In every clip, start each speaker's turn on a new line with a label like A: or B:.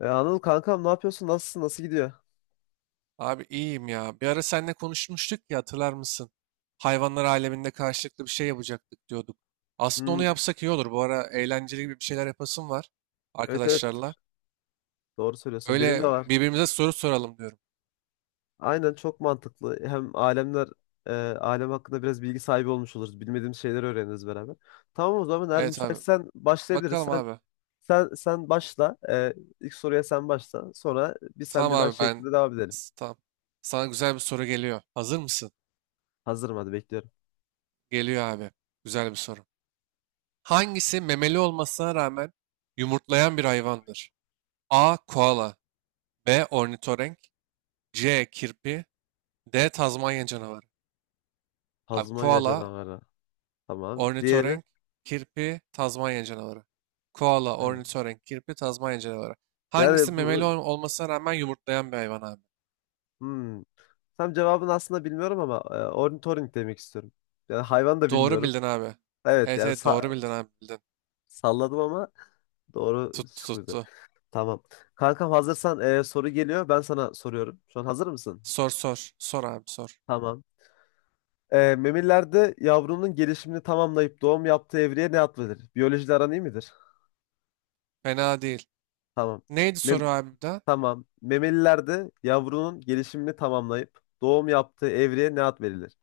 A: Anıl kankam, ne yapıyorsun? Nasılsın? Nasıl gidiyor?
B: Abi iyiyim ya. Bir ara seninle konuşmuştuk ya, hatırlar mısın? Hayvanlar aleminde karşılıklı bir şey yapacaktık diyorduk. Aslında onu
A: Hmm,
B: yapsak iyi olur. Bu ara eğlenceli gibi bir şeyler yapasım var
A: evet evet,
B: arkadaşlarla.
A: doğru söylüyorsun. Benim de
B: Öyle
A: var.
B: birbirimize soru soralım diyorum.
A: Aynen, çok mantıklı. Hem alem hakkında biraz bilgi sahibi olmuş oluruz. Bilmediğimiz şeyleri öğreniriz beraber. Tamam, o zaman eğer
B: Evet abi.
A: müsaitsen başlayabiliriz.
B: Bakalım
A: Sen
B: abi.
A: sen sen başla. İlk soruya sen başla. Sonra bir sen
B: Tamam
A: bir ben
B: abi, ben
A: şeklinde devam edelim.
B: tamam. Sana güzel bir soru geliyor. Hazır mısın?
A: Hazırım, hadi bekliyorum.
B: Geliyor abi. Güzel bir soru. Hangisi memeli olmasına rağmen yumurtlayan bir hayvandır? A. Koala, B. Ornitorenk, C. Kirpi, D. Tazmanya canavarı. Abi
A: Tazmanya
B: koala,
A: canavarı. Tamam. Diğeri.
B: ornitorenk, kirpi, Tazmanya canavarı. Koala,
A: Evet.
B: ornitorenk, kirpi, Tazmanya canavarı. Hangisi
A: Yani
B: memeli
A: bu,
B: olmasına rağmen yumurtlayan bir hayvan abi?
A: hmm, tam cevabını aslında bilmiyorum ama ornitorenk demek istiyorum. Yani hayvan da
B: Doğru
A: bilmiyorum.
B: bildin abi.
A: Evet
B: Evet,
A: yani,
B: evet, doğru bildin abi, bildin.
A: salladım ama doğru
B: Tuttu
A: çıkıyordu.
B: tuttu.
A: Tamam. Kankam, hazırsan soru geliyor. Ben sana soruyorum. Şu an hazır mısın?
B: Sor sor. Sor abi sor.
A: Tamam. Memelilerde yavrunun gelişimini tamamlayıp doğum yaptığı evreye ne ad verilir? Biyolojide aran iyi midir?
B: Fena değil.
A: Tamam.
B: Neydi
A: Mem
B: soru abi de?
A: tamam. Memelilerde yavrunun gelişimini tamamlayıp doğum yaptığı evreye ne ad verilir?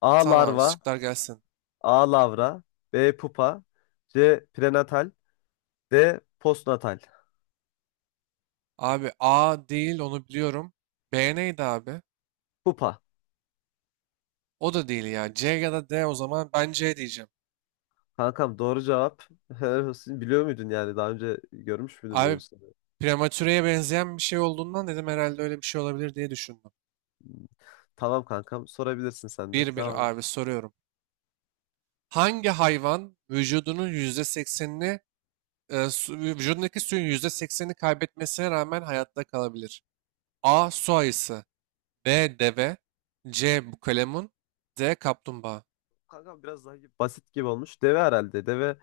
A: A.
B: Tamam abi,
A: Larva.
B: şıklar gelsin.
A: A. Lavra. B. Pupa. C. Prenatal. D. Postnatal.
B: Abi A değil, onu biliyorum. B neydi abi?
A: Pupa.
B: O da değil ya. C ya da D, o zaman ben C diyeceğim.
A: Kankam, doğru cevap. Helal olsun. Biliyor muydun yani? Daha önce görmüş müydün böyle bir
B: Abi
A: soruyu?
B: prematüreye benzeyen bir şey olduğundan dedim, herhalde öyle bir şey olabilir diye düşündüm.
A: Tamam kankam, sorabilirsin sen de.
B: Bir
A: Devam
B: bir
A: et.
B: abi soruyorum. Hangi hayvan vücudunun %80'ini vücudundaki suyun yüzde seksenini kaybetmesine rağmen hayatta kalabilir? A. Su ayısı. B. Deve. C. Bukalemun. D. Kaplumbağa.
A: Kankam, biraz daha basit gibi olmuş. Deve herhalde. Deve,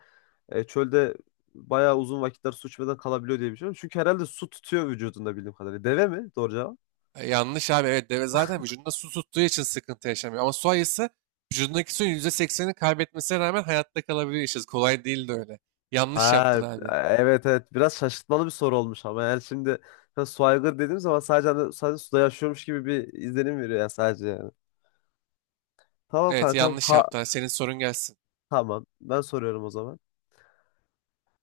A: çölde bayağı uzun vakitler su içmeden kalabiliyor diye biliyorum. Çünkü herhalde su tutuyor vücudunda, bildiğim kadarıyla. Deve mi? Doğru cevap.
B: Yanlış abi, evet, deve zaten vücudunda su tuttuğu için sıkıntı yaşamıyor. Ama su ayısı vücudundaki suyun yüzde seksenini kaybetmesine rağmen hayatta kalabiliyor. İşte kolay değil de öyle. Yanlış yaptın
A: Ha,
B: abi.
A: evet evet, biraz şaşırtmalı bir soru olmuş ama yani şimdi, ha, su aygır dediğim zaman sadece, hani, sadece suda yaşıyormuş gibi bir izlenim veriyor ya, sadece yani. Tamam
B: Evet,
A: kankam.
B: yanlış
A: Ha
B: yaptın. Hadi senin sorun gelsin.
A: tamam, ben soruyorum o zaman.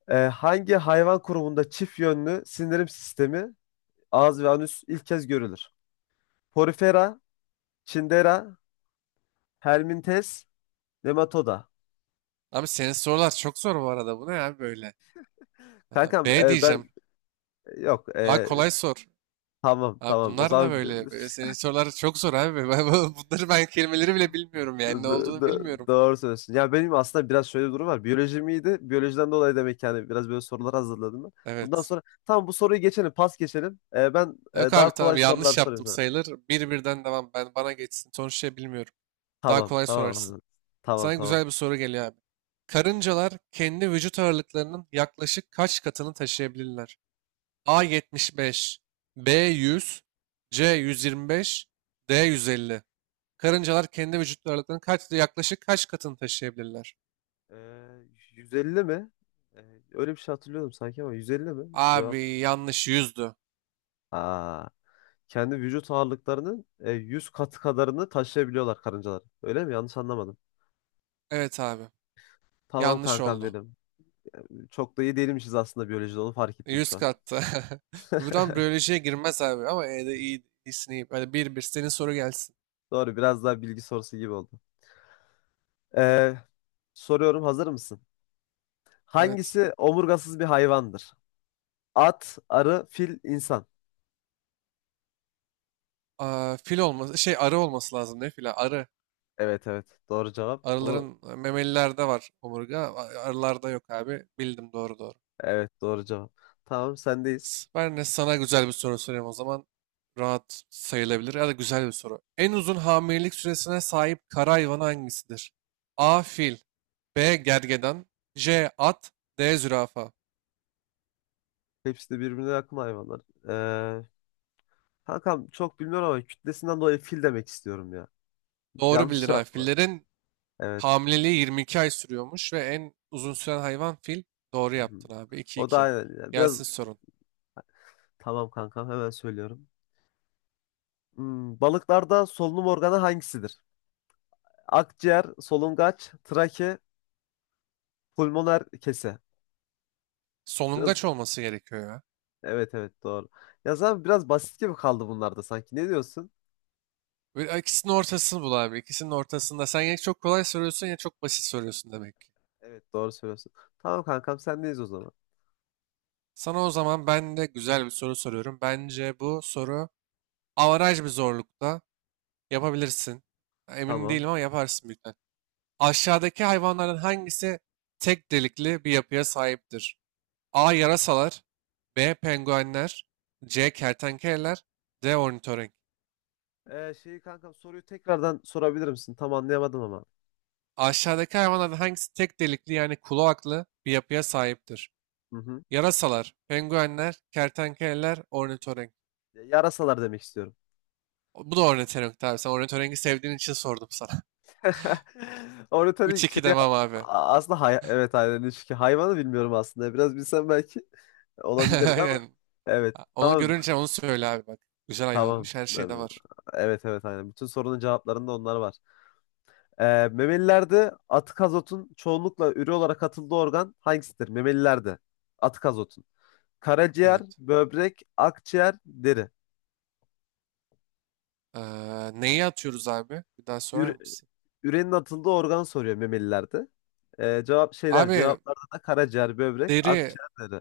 A: Hangi hayvan grubunda çift yönlü sindirim sistemi, ağız ve anüs, ilk kez görülür? Porifera, Cnidaria, Hermintes, Nematoda.
B: Abi, senin sorular çok zor bu arada. Bu ne abi böyle? Aha,
A: Kankam,
B: B
A: e, ben
B: diyeceğim.
A: yok
B: Daha
A: e,
B: kolay sor.
A: tamam
B: Abi
A: tamam o
B: bunlar ne
A: zaman,
B: böyle? Senin sorular çok zor abi. Bunları, ben kelimeleri bile bilmiyorum yani. Ne
A: d-
B: olduğunu
A: d-
B: bilmiyorum.
A: doğru söylüyorsun. Ya, benim aslında biraz şöyle bir durum var. Biyolojim iyiydi. Biyolojiden dolayı demek ki, hani, biraz böyle sorular hazırladım ben. Bundan
B: Evet.
A: sonra tamam, bu soruyu geçelim, pas geçelim. Ben,
B: Yok abi,
A: daha
B: tamam,
A: kolay sorular
B: yanlış
A: sorayım
B: yaptım
A: sana.
B: sayılır. Bir birden devam. Ben, bana geçsin. Sonuçta bilmiyorum. Daha
A: Tamam
B: kolay sorarsın.
A: tamam tamam
B: Sana
A: tamam.
B: güzel bir soru geliyor abi. Karıncalar kendi vücut ağırlıklarının yaklaşık kaç katını taşıyabilirler? A75, B100, C125, D150. Karıncalar kendi vücut ağırlıklarının kaç, yaklaşık kaç katını taşıyabilirler?
A: Ee, 150 mi? Öyle bir şey hatırlıyordum sanki ama 150 mi? Cevap.
B: Abi yanlış, 100'dü.
A: Aa, kendi vücut ağırlıklarının, 100 katı kadarını taşıyabiliyorlar karıncalar. Öyle mi? Yanlış anlamadım.
B: Evet abi,
A: Tamam
B: yanlış
A: kankam. Evet,
B: oldu.
A: benim. Çok da iyi değilmişiz aslında biyolojide, onu fark ettim
B: 100
A: şu an.
B: kattı. Buradan biyolojiye girmez abi ama E'de iyi, iyisini iyi. Hadi bir bir senin soru gelsin.
A: Doğru, biraz daha bilgi sorusu gibi oldu. Ee, soruyorum, hazır mısın?
B: Evet.
A: Hangisi omurgasız bir hayvandır? At, arı, fil, insan.
B: Aa, fil olması şey, arı olması lazım, ne fila, arı.
A: Evet evet, doğru cevap. Bu,
B: Arıların, memelilerde var omurga. Arılarda yok abi. Bildim, doğru doğru.
A: evet, doğru cevap. Tamam, sendeyiz.
B: Ben de sana güzel bir soru sorayım o zaman. Rahat sayılabilir ya da güzel bir soru. En uzun hamilelik süresine sahip kara hayvanı hangisidir? A. Fil, B. Gergedan, C. At, D. Zürafa.
A: Hepsi de birbirine yakın hayvanlar. Ee, kankam çok bilmiyorum ama kütlesinden dolayı fil demek istiyorum ya.
B: Doğru
A: Yanlış
B: bildin abi.
A: cevap mı?
B: Fillerin
A: Evet.
B: hamileliği 22 ay sürüyormuş ve en uzun süren hayvan fil. Doğru
A: Hı hı.
B: yaptın abi.
A: O da
B: 2-2.
A: aynen ya. Biraz,
B: Gelsin sorun.
A: tamam kankam, hemen söylüyorum. Balıklarda solunum organı hangisidir? Akciğer, solungaç, trake, pulmoner kese. Biraz,
B: Solungaç olması gerekiyor ya.
A: evet evet, doğru. Ya zaten biraz basit gibi kaldı bunlarda sanki. Ne diyorsun?
B: Böyle ikisinin ortasını bul abi. İkisinin ortasında. Sen ya çok kolay soruyorsun ya çok basit soruyorsun demek.
A: Evet, doğru söylüyorsun. Tamam kankam, sendeyiz o zaman.
B: Sana o zaman ben de güzel bir soru soruyorum. Bence bu soru avaraj bir zorlukta, yapabilirsin. Emin
A: Tamam.
B: değilim ama yaparsın büyük ihtimal. Aşağıdaki hayvanların hangisi tek delikli bir yapıya sahiptir? A. Yarasalar, B. Penguenler, C. Kertenkeleler, D. Ornitorenk.
A: Şeyi Kankam, soruyu tekrardan sorabilir misin? Tam anlayamadım ama.
B: Aşağıdaki hayvanların hangisi tek delikli, yani kloaklı bir yapıya sahiptir?
A: Hı hı.
B: Yarasalar, penguenler, kertenkeleler, ornitorenk.
A: Yarasalar demek istiyorum.
B: Bu da ornitorenk tabii. Sen ornitorenki sevdiğin için sordum sana. Üç
A: Ornitorik
B: iki
A: şey
B: demem abi.
A: aslında, hay evet aynen, çünkü hayvanı bilmiyorum aslında. Biraz bilsem belki olabilirdi ama
B: Aynen.
A: evet.
B: Onu
A: Tamam
B: görünce onu söyle abi bak. Güzel
A: tamam.
B: ayılanmış, her şeyde var.
A: Evet evet aynen. Bütün sorunun cevaplarında onlar var. Ee, memelilerde atık azotun çoğunlukla üre olarak atıldığı organ hangisidir? Memelilerde atık azotun. Karaciğer,
B: Evet.
A: böbrek, akciğer, deri.
B: Ee, neyi atıyoruz abi? Bir daha sorar
A: üre-
B: mısın?
A: Ürenin atıldığı organ soruyor memelilerde.
B: Abi
A: Cevaplarda da karaciğer, böbrek,
B: deri,
A: akciğer dedi.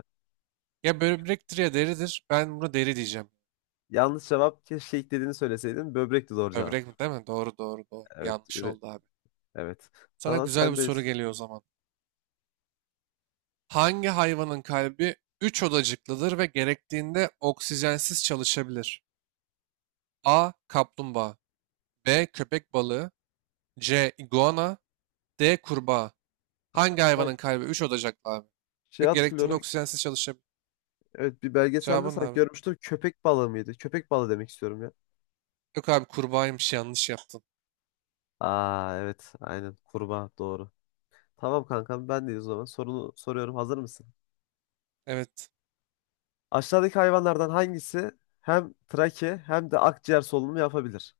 B: ya böbrektir ya deridir. Ben buna deri diyeceğim.
A: Yanlış cevap, keşke ilk dediğini söyleseydin. Böbrekti doğru
B: Böbrek
A: cevap.
B: mi değil mi? Doğru doğru doğru.
A: Evet,
B: Yanlış
A: üre,
B: oldu abi.
A: evet.
B: Sana
A: Tamam,
B: güzel bir soru
A: sendeyiz.
B: geliyor o zaman. Hangi hayvanın kalbi 3 odacıklıdır ve gerektiğinde oksijensiz çalışabilir? A. Kaplumbağa, B. Köpek balığı, C. iguana D. Kurbağa. Hangi
A: Kankam,
B: hayvanın kalbi 3 odacıklı abi? Ve
A: şey
B: gerektiğinde
A: hatırlıyorum.
B: oksijensiz çalışabilir.
A: Evet, bir belgeselde
B: Cevabın ne
A: sanki
B: abi?
A: görmüştüm. Köpek balığı mıydı? Köpek balığı demek istiyorum ya.
B: Yok abi, kurbağaymış, yanlış yaptın.
A: Aa, evet aynen, kurbağa doğru. Tamam kankam, ben de o zaman sorunu soruyorum. Hazır mısın?
B: Evet.
A: Aşağıdaki hayvanlardan hangisi hem trake hem de akciğer solunumu yapabilir?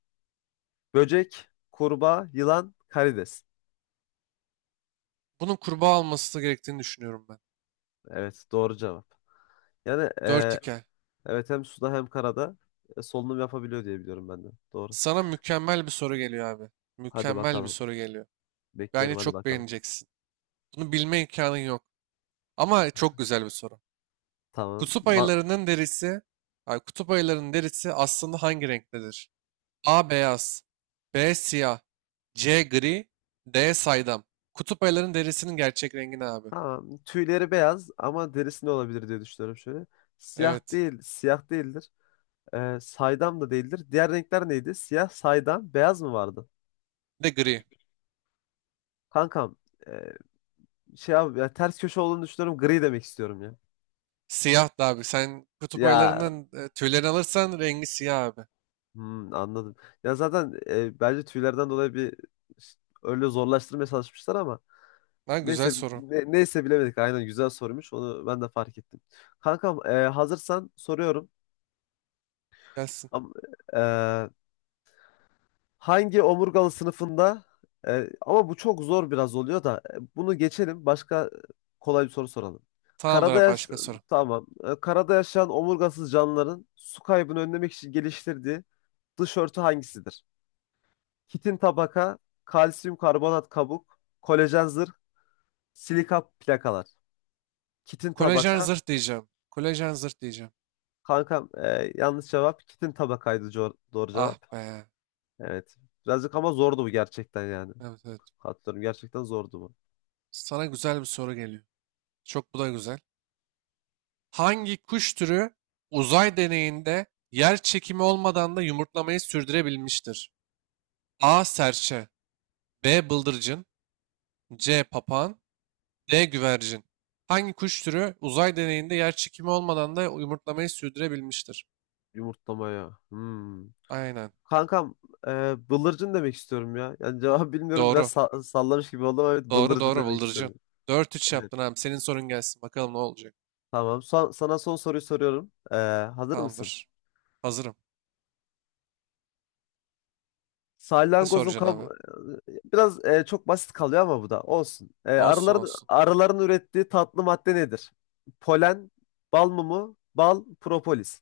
A: Böcek, kurbağa, yılan, karides.
B: Bunun kurbağa olması gerektiğini düşünüyorum ben.
A: Evet, doğru cevap. Yani,
B: 4 hikaye.
A: evet, hem suda hem karada solunum yapabiliyor diye biliyorum ben de. Doğru.
B: Sana mükemmel bir soru geliyor abi.
A: Hadi
B: Mükemmel bir
A: bakalım.
B: soru geliyor. Bence
A: Bekliyorum, hadi
B: çok
A: bakalım.
B: beğeneceksin. Bunu bilme imkanın yok. Ama çok güzel bir soru.
A: Tamam.
B: Kutup ayılarının derisi, kutup ayılarının derisi aslında hangi renktedir? A beyaz, B siyah, C gri, D saydam. Kutup ayılarının derisinin gerçek rengi ne abi?
A: Tamam. Tüyleri beyaz ama derisi ne olabilir diye düşünüyorum şöyle. Siyah
B: Evet.
A: değil, siyah değildir. Saydam da değildir. Diğer renkler neydi? Siyah, saydam, beyaz mı vardı?
B: Bir de gri.
A: Kankam, e, şey abi ya, ters köşe olduğunu düşünüyorum. Gri demek istiyorum ya.
B: Siyahtı abi. Sen kutup
A: Ya,
B: ayılarının tüylerini alırsan rengi siyah abi.
A: Anladım. Ya zaten bence tüylerden dolayı bir ş- öyle zorlaştırmaya çalışmışlar ama
B: Lan güzel
A: neyse,
B: soru.
A: neyse bilemedik. Aynen, güzel sormuş. Onu ben de fark ettim. Kankam, hazırsan soruyorum.
B: Gelsin.
A: Am- e, hangi omurgalı sınıfında, ama bu çok zor biraz oluyor da, bunu geçelim. Başka kolay bir soru soralım.
B: Tamamdır
A: Karada
B: abi,
A: yaş
B: başka soru.
A: Tamam. Karada yaşayan omurgasız canlıların su kaybını önlemek için geliştirdiği dış örtü hangisidir? Kitin tabaka, kalsiyum karbonat kabuk, kolajen zırh, silika plakalar. Kitin
B: Kolajen
A: tabaka.
B: zırh diyeceğim. Kolajen zırh diyeceğim.
A: Kankam, yanlış cevap. Kitin tabakaydı, doğru
B: Ah
A: cevap.
B: be.
A: Evet. Birazcık ama zordu bu gerçekten yani.
B: Evet evet.
A: Hatırlıyorum, gerçekten zordu bu.
B: Sana güzel bir soru geliyor. Çok, bu da güzel. Hangi kuş türü uzay deneyinde yer çekimi olmadan da yumurtlamayı sürdürebilmiştir? A. Serçe. B. Bıldırcın. C. Papağan. D. Güvercin. Hangi kuş türü uzay deneyinde yer çekimi olmadan da yumurtlamayı sürdürebilmiştir?
A: Yumurtlamaya. Hmm.
B: Aynen.
A: Kankam, e, bıldırcın demek istiyorum ya. Yani cevabı bilmiyorum, biraz
B: Doğru.
A: sallamış gibi oldum. Ama evet,
B: Doğru
A: bıldırcın
B: doğru,
A: demek
B: bıldırcın.
A: isterim.
B: Dört üç
A: Evet.
B: yaptın abi. Senin sorun gelsin. Bakalım ne olacak.
A: Tamam. Sana son soruyu soruyorum. Hazır mısın?
B: Tamamdır. Hazırım. Ne
A: Salyangozun
B: soracaksın
A: kab,
B: abi?
A: biraz, çok basit kalıyor ama bu da olsun. E,
B: Olsun
A: arıların
B: olsun.
A: arıların ürettiği tatlı madde nedir? Polen, bal mumu, bal, propolis.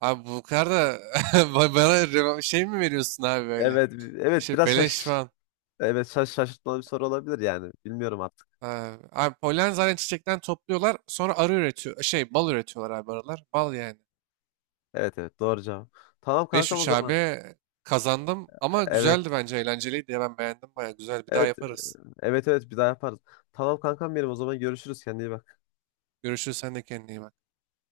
B: Abi bu kadar da bana şey mi veriyorsun abi böyle?
A: Evet, evet,
B: İşte
A: biraz
B: beleş falan.
A: şaşırtmalı bir soru olabilir yani. Bilmiyorum artık.
B: Abi, abi, polen zaten çiçekten topluyorlar. Sonra arı üretiyor. Şey, bal üretiyorlar abi arılar. Bal yani.
A: Evet evet, doğru cevap. Tamam
B: Beş
A: kankam, o
B: üç
A: zaman.
B: abi, kazandım. Ama
A: Evet.
B: güzeldi bence. Eğlenceliydi ya. Ben beğendim, baya güzel. Bir daha
A: Evet.
B: yaparız.
A: Evet evet, bir daha yaparız. Tamam kankam, benim o zaman, görüşürüz. Kendine iyi bak.
B: Görüşürüz. Sen de kendine iyi bak.